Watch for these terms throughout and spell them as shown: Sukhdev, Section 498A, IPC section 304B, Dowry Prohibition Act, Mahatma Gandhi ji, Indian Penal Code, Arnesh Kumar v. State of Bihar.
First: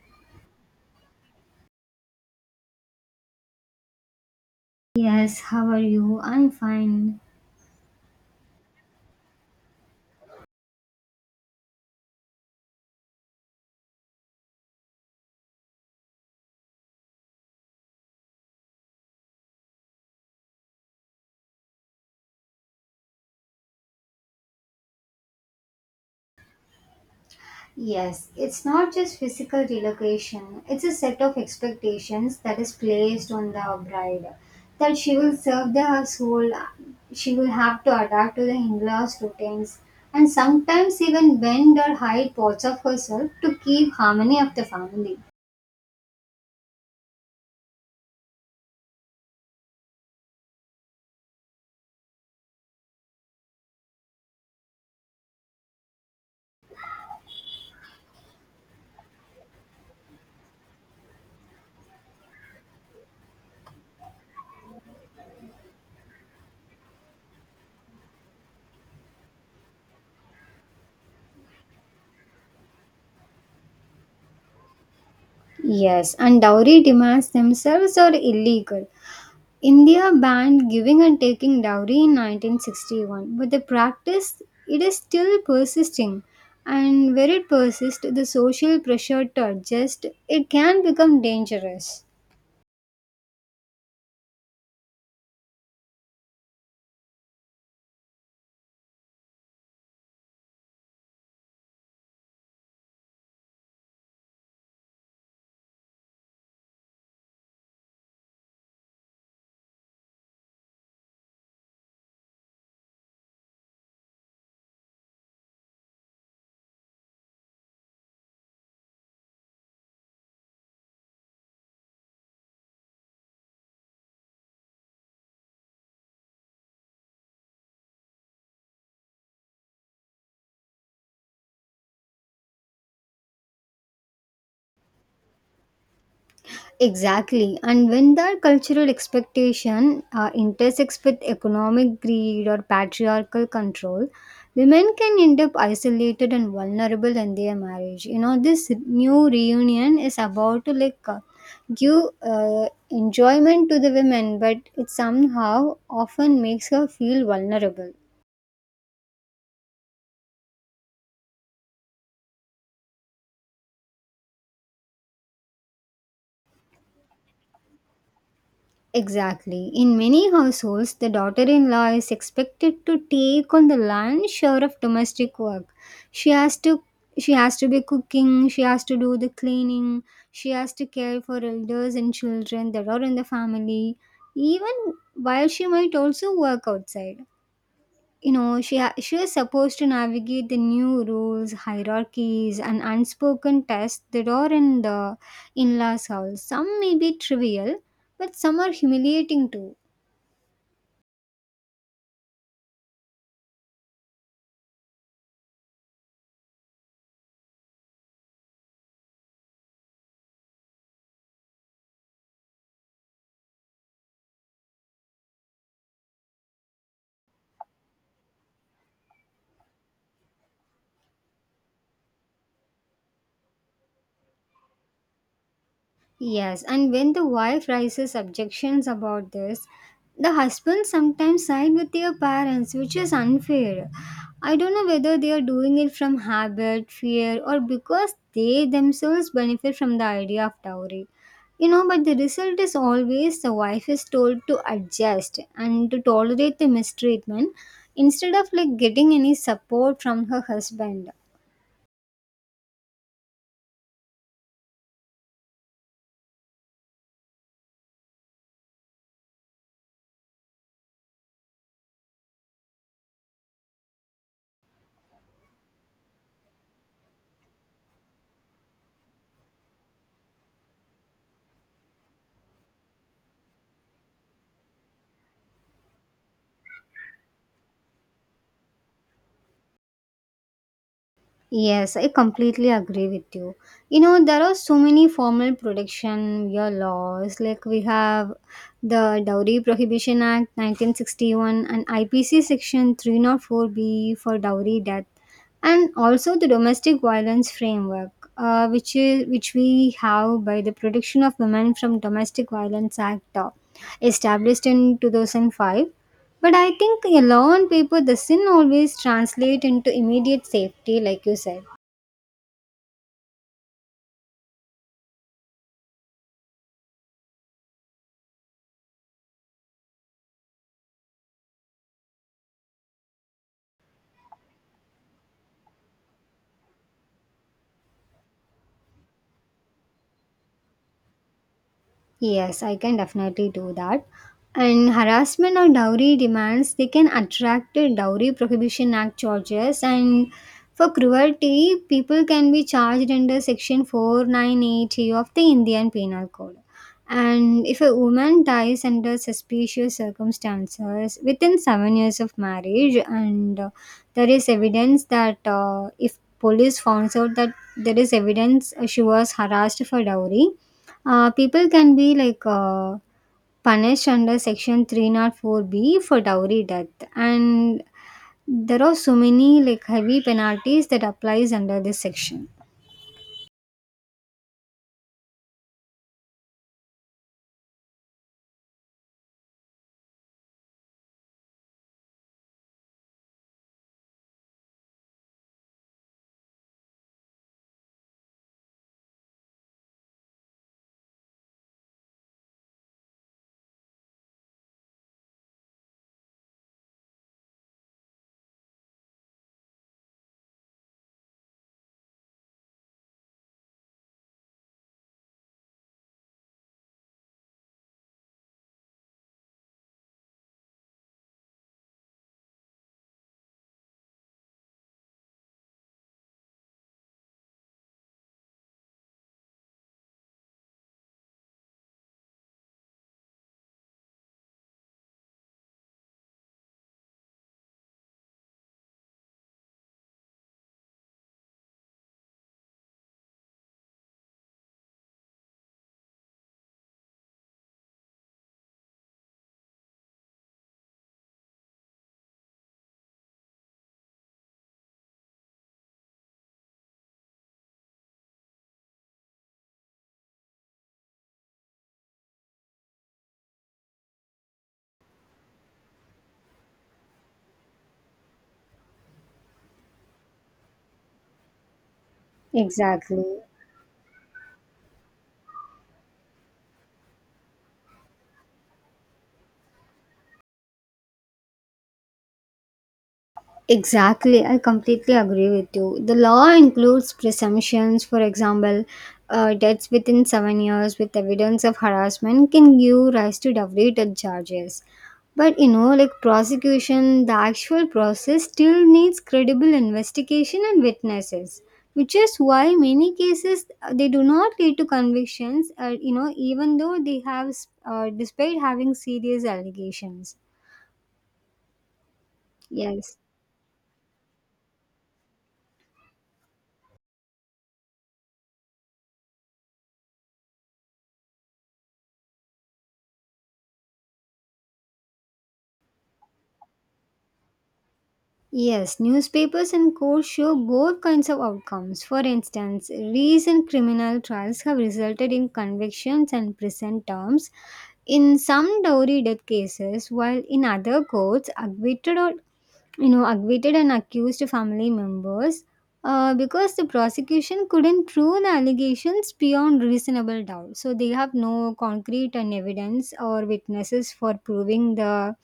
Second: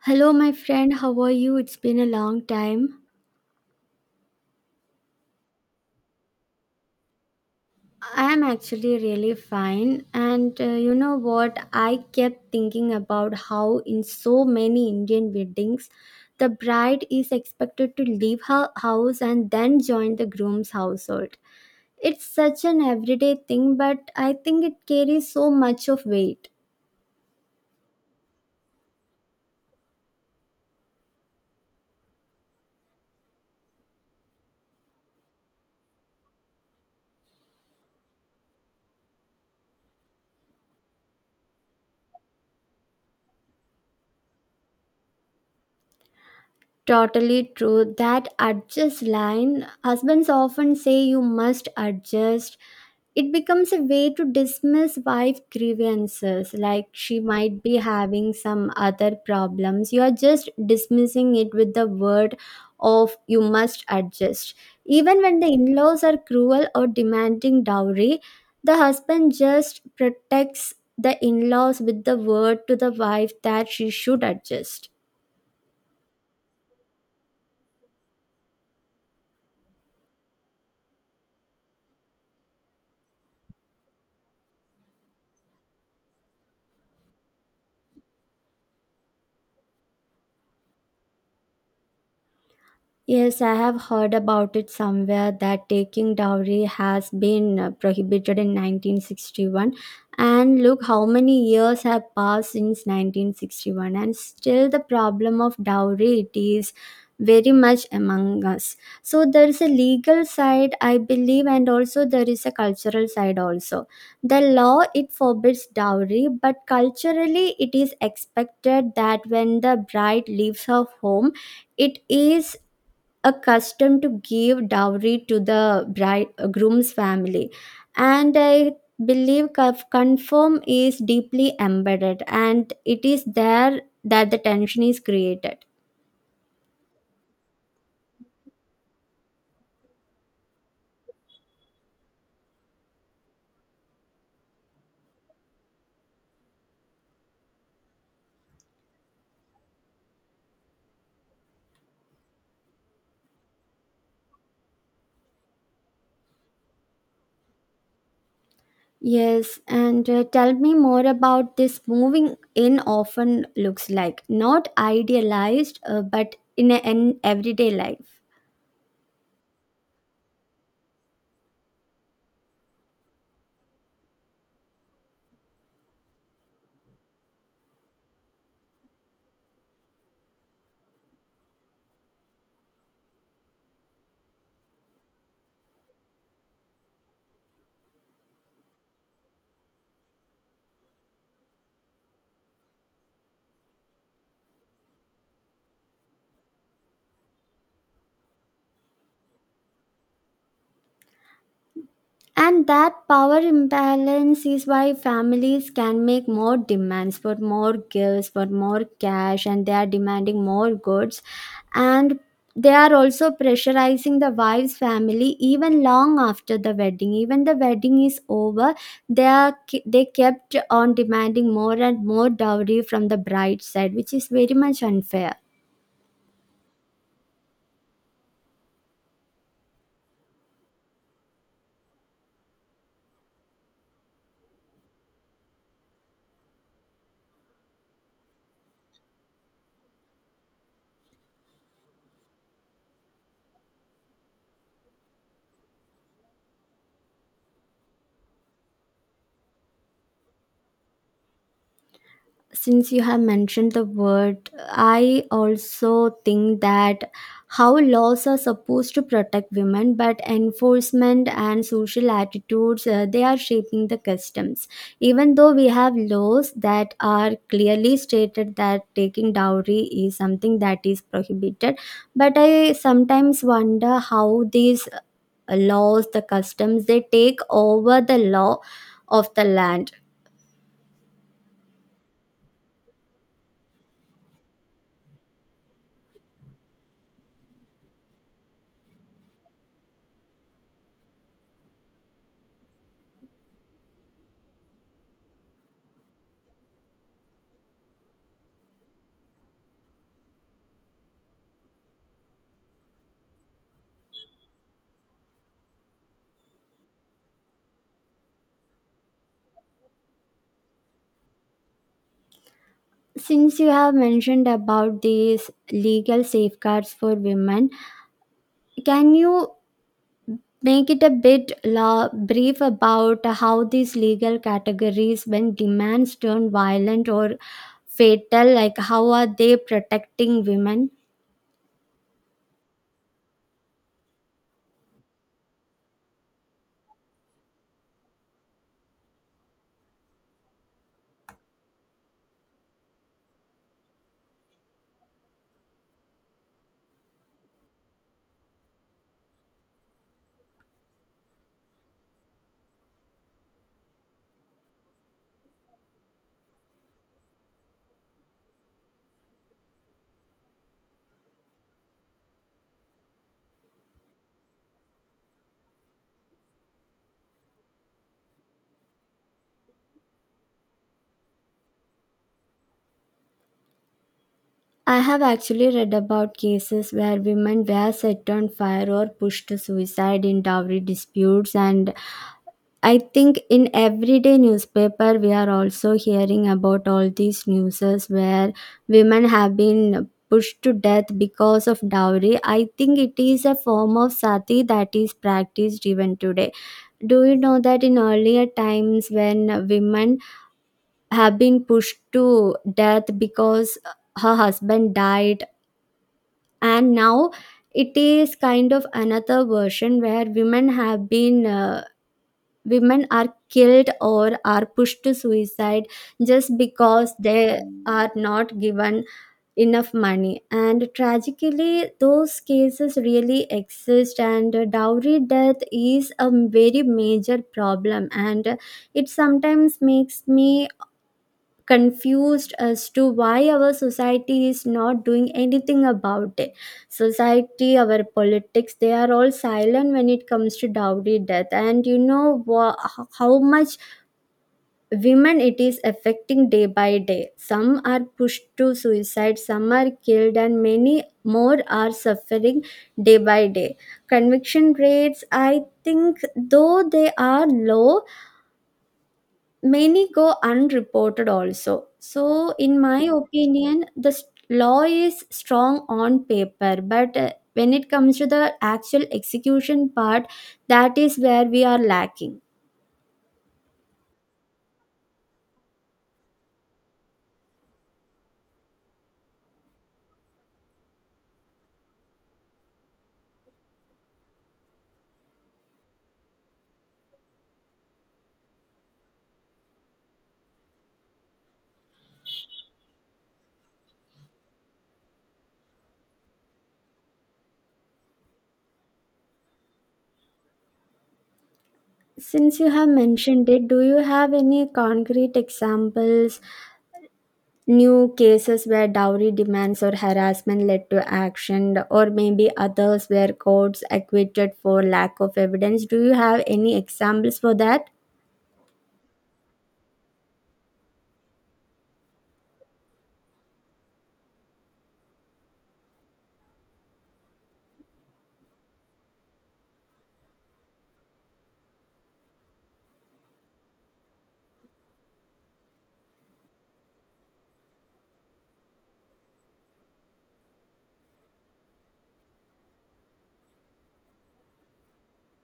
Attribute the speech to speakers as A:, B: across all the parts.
A: Hello, my friend. How are you? It's been a long time.
B: Yes, how are you? I'm fine.
A: I am actually really fine. And you know what? I kept thinking about how, in so many Indian weddings, the bride is expected to leave her house and then join the groom's household. It's such an everyday thing, but I think it carries so much of weight.
B: Yes, it's not just physical relocation, it's a set of expectations that is placed on the bride that she will serve the household, she will have to adapt to the in laws' routines, and sometimes even bend or hide parts of herself to keep harmony of the family.
A: Totally true. That adjust line, husbands often say you must adjust. It becomes a way to dismiss wife grievances, like she might be having some other problems. You are just dismissing it with the word of you must adjust. Even when the in laws are cruel or demanding dowry, the husband just protects the in laws with the word to the wife that she should adjust.
B: Yes, and dowry demands themselves are illegal. India banned giving and taking dowry in 1961, but the practice it is still persisting. And where it persists, the social pressure to adjust it can become dangerous.
A: Yes, I have heard about it somewhere that taking dowry has been prohibited in 1961. And look how many years have passed since 1961, and still the problem of dowry it is very much among us. So there is a legal side, I believe, and also there is a cultural side also. The law it forbids dowry, but culturally it is expected that when the bride leaves her home, it is accustomed to give dowry to the bride groom's family and I believe confirm is deeply embedded, and it is there that the tension is created.
B: Exactly. And when that cultural expectation intersects with economic greed or patriarchal control, women can end up isolated and vulnerable in their marriage. You know, this new reunion is about to like give enjoyment to the women, but it somehow often makes her feel vulnerable.
A: Yes, and tell me more about this moving in. Often looks like not idealized, but in an everyday life.
B: Exactly. In many households, the daughter in law is expected to take on the lion's share of domestic work. She has to she has to be cooking, she has to do the cleaning, she has to care for elders and children that are in the family, even while she might also work outside. You know, she is supposed to navigate the new rules, hierarchies, and unspoken tests that are in the in-laws house. Some may be trivial, but some are humiliating too.
A: And that power imbalance is why families can make more demands for more gifts, for more cash, and they are demanding more goods. And they are also pressurizing the wife's family even long after the wedding. Even the wedding is over, they kept on demanding more and more dowry from the bride's side, which is very much unfair.
B: Yes, and when the wife raises objections about this, the husband sometimes side with their parents, which is unfair. I don't know whether they are doing it from habit, fear, or because they themselves benefit from the idea of dowry. You know, but the result is always the wife is told to adjust and to tolerate the mistreatment instead of like getting any support from her husband.
A: Since you have mentioned the word, I also think that how laws are supposed to protect women, but enforcement and social attitudes, they are shaping the customs. Even though we have laws that are clearly stated that taking dowry is something that is prohibited, but I sometimes wonder how these laws, the customs, they take over the law of the land.
B: Yes, I completely agree with you. You know, there are so many formal protection your laws. Like we have the Dowry Prohibition Act 1961 and IPC section 304B for dowry death, and also the domestic violence framework, which we have by the protection of women from domestic violence act, established in 2005. But I think a law on paper doesn't always translate into immediate safety, like you said.
A: Since you have mentioned about these legal safeguards for women, can you make it a bit brief about how these legal categories, when demands turn violent or fatal, like how are they protecting women?
B: Yes, I can definitely do that. And harassment or dowry demands, they can attract a Dowry Prohibition Act charges. And for cruelty, people can be charged under Section 498A of the Indian Penal Code. And if a woman dies under suspicious circumstances within 7 years of marriage, and there is evidence that, if police found out that there is evidence she was harassed for dowry, people can be like punished under section 304b for dowry death, and there are so many like heavy penalties that applies under this section.
A: I have actually read about cases where women were set on fire or pushed to suicide in dowry disputes, and I think in everyday newspaper we are also hearing about all these newses where women have been pushed to death because of dowry. I think it is a form of sati that is practiced even today. Do you know that in earlier times when women have been pushed to death because her husband died, and now it is kind of another version where women have been women are killed or are pushed to suicide just because they are not given enough money. And tragically those cases really exist, and dowry death is a very major problem, and it sometimes makes me confused as to why our society is not doing anything about it. Society, our politics, they are all silent when it comes to dowry death, and you know how much women it is affecting day by day. Some are pushed to suicide, some are killed, and many more are suffering day by day. Conviction rates, I think, though they are low, many go unreported also. So in my
B: Exactly.
A: opinion, the law is strong on paper, but when it comes to the actual execution part, that is where we are lacking.
B: Exactly, I completely agree with you. The law includes presumptions. For example, debts within 7 years with evidence of harassment can give rise to double charges. But you know, like prosecution, the actual process still needs credible investigation and witnesses, which is why many cases they do not lead to convictions. You know, even though they have, despite having serious allegations.
A: Since you have
B: Yes.
A: mentioned it, do you have any concrete examples, new cases where dowry demands or harassment led to action, or maybe others where courts acquitted for lack of evidence? Do you have any examples for that?
B: Yes, newspapers and courts show both kinds of outcomes. For instance, recent criminal trials have resulted in convictions and prison terms in some dowry death cases, while in other courts, acquitted or, you know, acquitted and accused family members, because the prosecution couldn't prove the allegations beyond reasonable doubt, so they have no concrete and evidence or witnesses for proving the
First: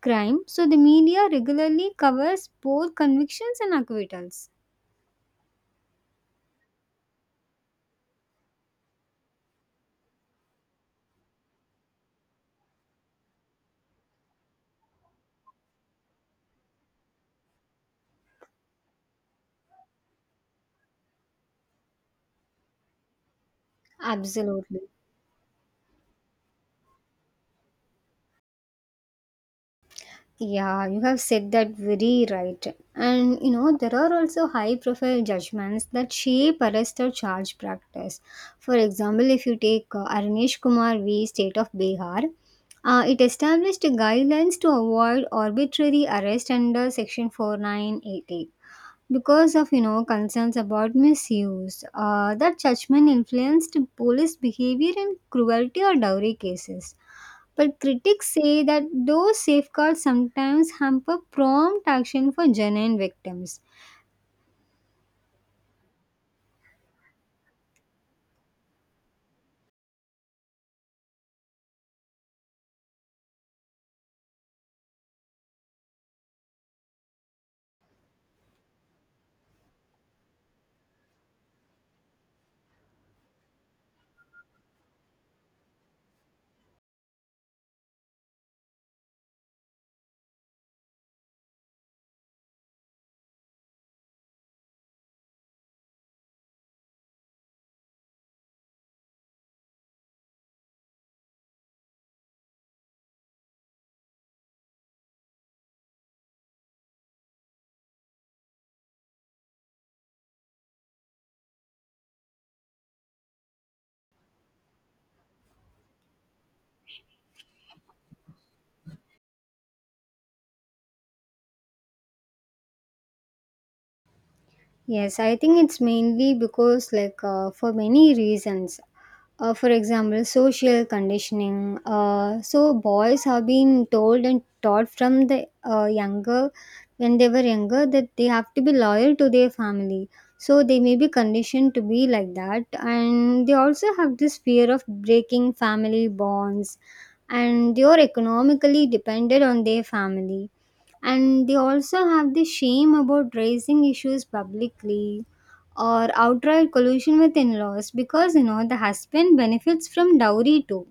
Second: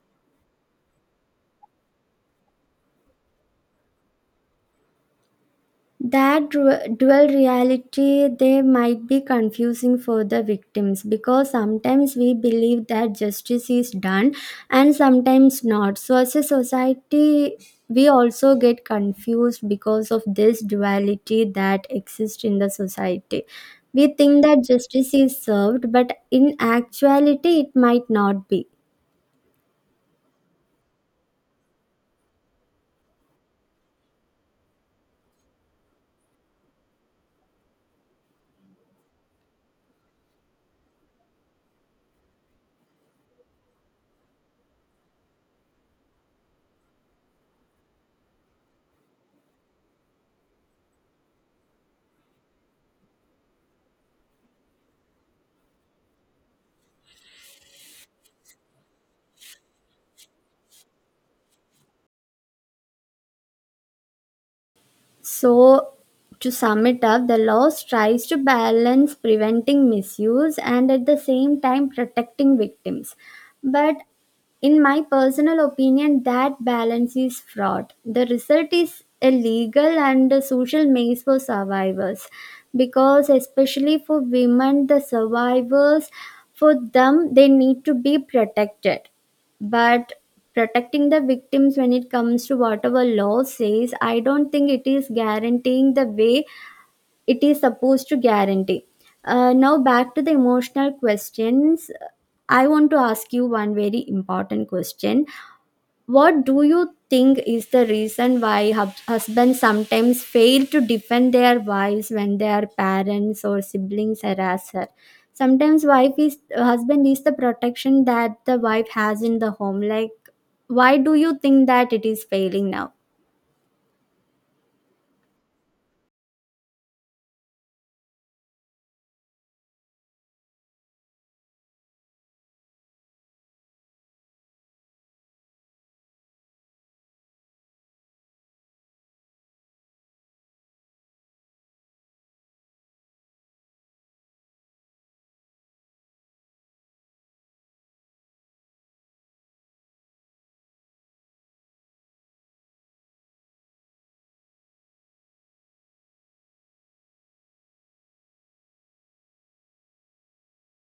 B: crime. So the media regularly covers both convictions and acquittals.
A: That dual reality, they might be confusing for the victims, because sometimes we believe that justice is done and sometimes not. So, as a society, we also get confused because of this duality that exists in the society. We think that
B: Absolutely.
A: justice is served, but in actuality, it might not be.
B: Yeah, you have said that very right. And you know, there are also high profile judgments that shape arrest or charge practice. For example, if you take Arnesh Kumar v. State of Bihar, it established guidelines to avoid arbitrary arrest under Section 4988, because of, you know, concerns about misuse. That judgment influenced police behavior in cruelty or dowry cases, but critics say that those safeguards sometimes hamper prompt action for genuine victims.
A: So, to sum it up, the law tries to balance preventing misuse and at the same time protecting victims. But in my personal opinion, that balance is fraught. The result is a legal and a social maze for survivors, because, especially for women, the survivors, for them, they need to be protected, but protecting the victims when it comes to whatever law says, I don't think it is guaranteeing the way it is supposed to guarantee. Now back to the emotional questions. I want to ask you one very important question. What do you think is the reason why husbands sometimes fail to defend their wives when their parents or siblings harass her? Sometimes wife is husband is the protection that the wife has in the home. Like, why do you think that it is failing now?
B: Yes, I think it's mainly because, like, for many reasons. For example, social conditioning. So, boys have been told and taught from the younger, when they were younger, that they have to be loyal to their family. So, they may be conditioned to be like that. And they also have this fear of breaking family bonds. And they are economically dependent on their family, and they also have the shame about raising issues publicly, or outright collusion with in-laws because, you know, the husband benefits from dowry too,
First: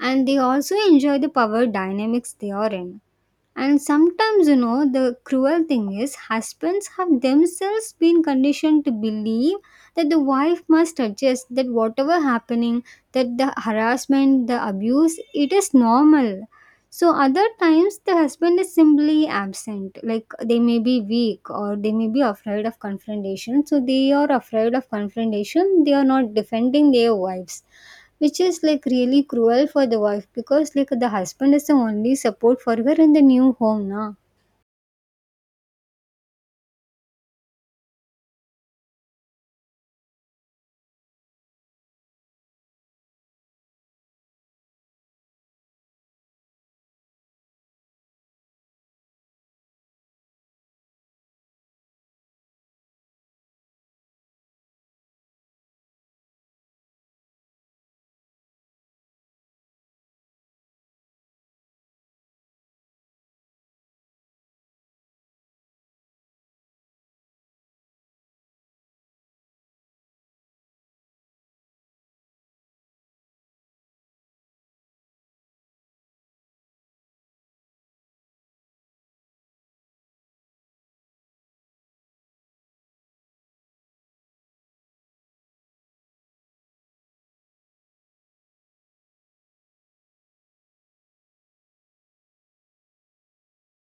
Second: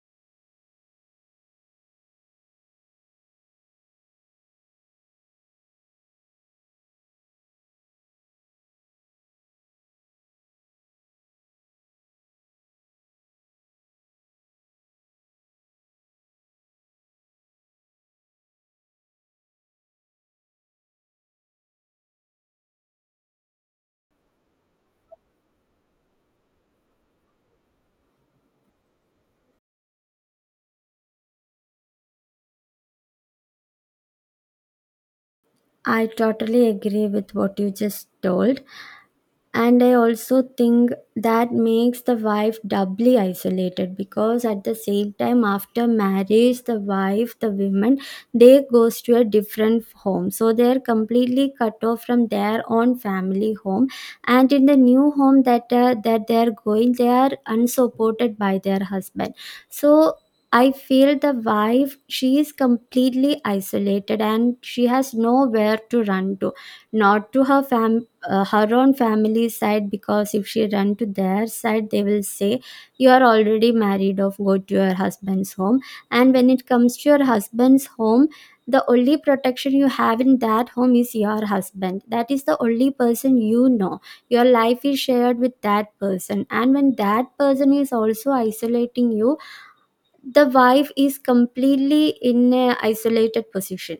B: and they also enjoy the power dynamics they are in. And sometimes, you know, the cruel thing is husbands have themselves been conditioned to believe that the wife must adjust, that whatever happening, that the harassment, the abuse, it is normal. So other times the husband is simply absent, like they may be weak or they may be afraid of confrontation. So they are afraid of confrontation, they are not defending their wives, which is like really cruel for the wife because like the husband is the only support for her in the new home na.
A: I totally agree with what you just told. And I also think that makes the wife doubly isolated, because at the same time, after marriage, the wife, the women, they goes to a different home, so they're completely cut off from their own family home, and in the new home that that they're going, they are unsupported by their husband. So I feel the wife, she is completely isolated and she has nowhere to run to. Not to her family, her own family side, because if she run to their side they will say you are already married off, go to your husband's home. And when it comes to your husband's home, the only protection you have in that home is your husband. That is the only person, you know, your life is shared with that person, and when that person is also isolating you, the wife is completely in a isolated position.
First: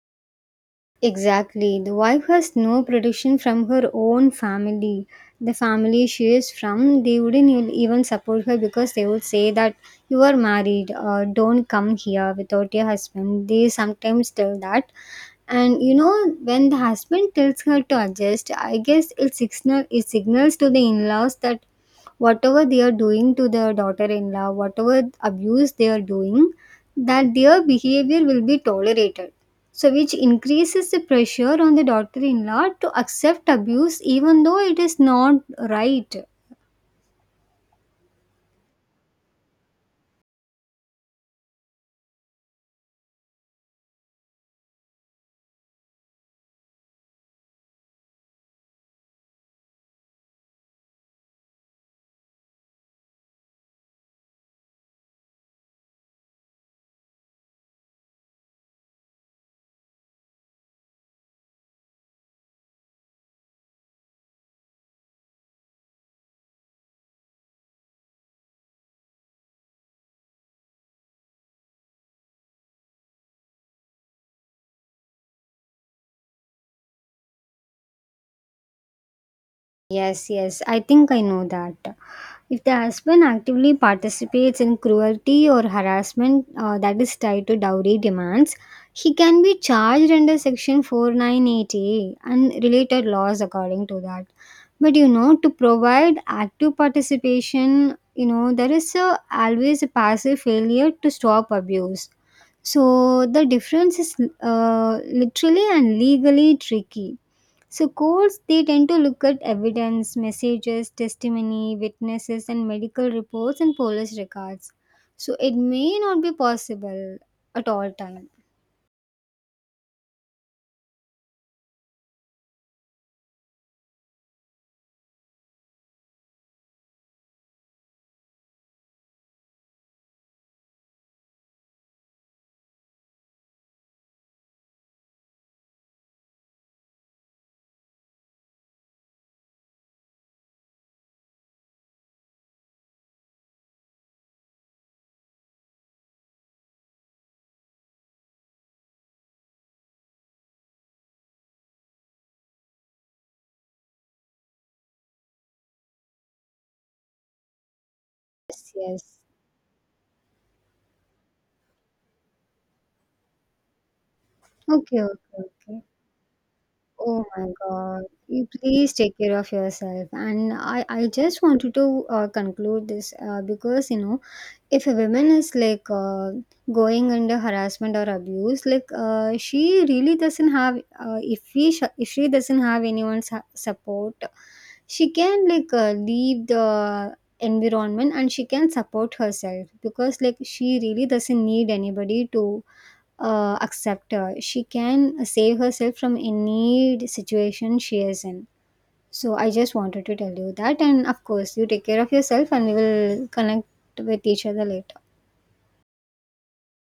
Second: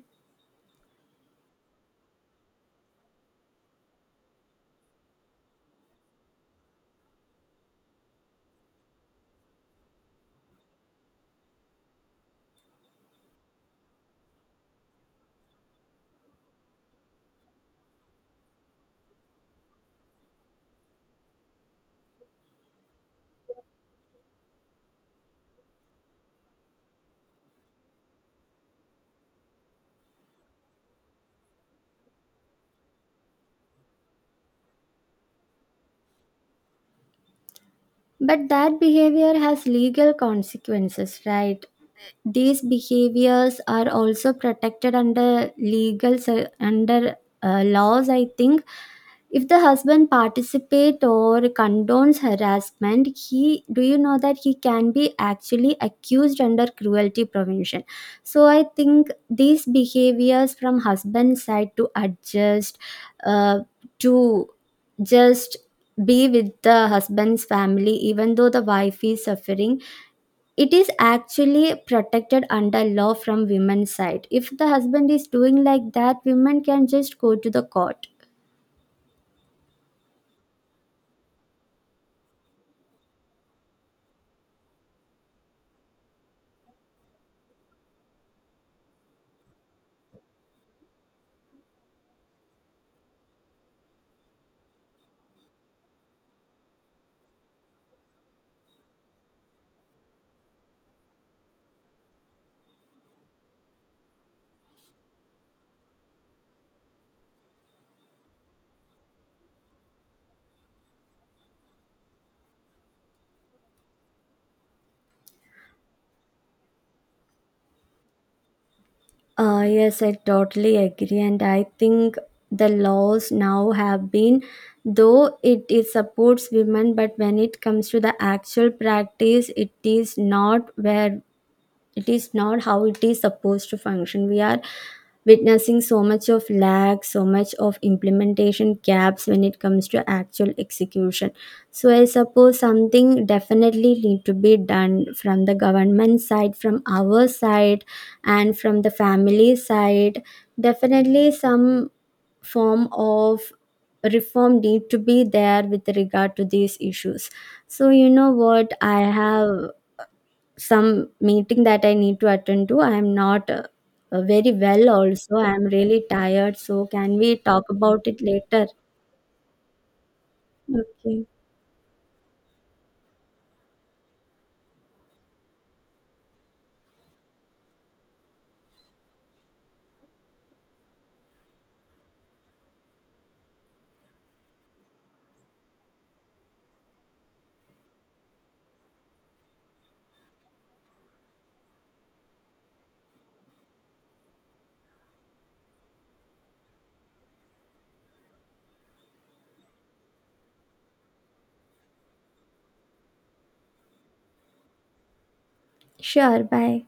B: Exactly, the wife has no protection from her own family. The family she is from, they wouldn't even support her because they would say that, "You are married, don't come here without your husband." They sometimes tell that. And you know, when the husband tells her to adjust, I guess it, signal, it signals to the in laws that whatever they are doing to their daughter in law, whatever abuse they are doing, that their behavior will be tolerated. So, which increases the pressure on the daughter in law to accept abuse even though it is not right.
A: But that behavior has legal consequences, right? These behaviors are also protected under legal under laws. I think if the husband participate or condones harassment, he, do you know that he can be actually accused under cruelty prevention. So I think these behaviors from husband side to adjust, uh, to just be with the husband's family even though the wife is suffering, it is actually protected under law from women's side. If the husband is doing like that, women can just go to the court.
B: Yes, yes, I think I know that. If the husband actively participates in cruelty or harassment that is tied to dowry demands, he can be charged under Section 498A and related laws according to that. But you know, to provide active participation, you know, there is a, always a passive failure to stop abuse. So the difference is literally and legally tricky. So courts they tend to look at evidence, messages, testimony, witnesses and medical reports and police records. So it may not be possible at all times.
A: Yes, I totally agree, and I think the laws now have been, though it supports women, but when it comes to the actual practice, it is not where, it is not how it is supposed to function. We are witnessing so much of lag, so much of implementation gaps when it comes to actual execution. So I suppose something definitely need to be done from the government side, from our side, and from the family side. Definitely some form of reform need to be there with regard to these issues. So you know
B: Yes,
A: what, I
B: yes.
A: have some meeting that I need to attend to. I am not very well
B: Okay,
A: also.
B: okay,
A: I am
B: okay.
A: really tired. So can
B: Oh
A: we
B: my
A: talk
B: God.
A: about it
B: You
A: later?
B: please take care of yourself. And I
A: Okay.
B: just wanted to conclude this because, you know, if a woman is like going under harassment or abuse, like, she really doesn't have if we if she doesn't have anyone's support, she can like leave the environment and she can support herself, because like she really doesn't need anybody to accept her. She can save herself from any situation she is in. So I just wanted to tell you that, and of course you take care of yourself and we will connect with each other later.
A: Sure. Bye.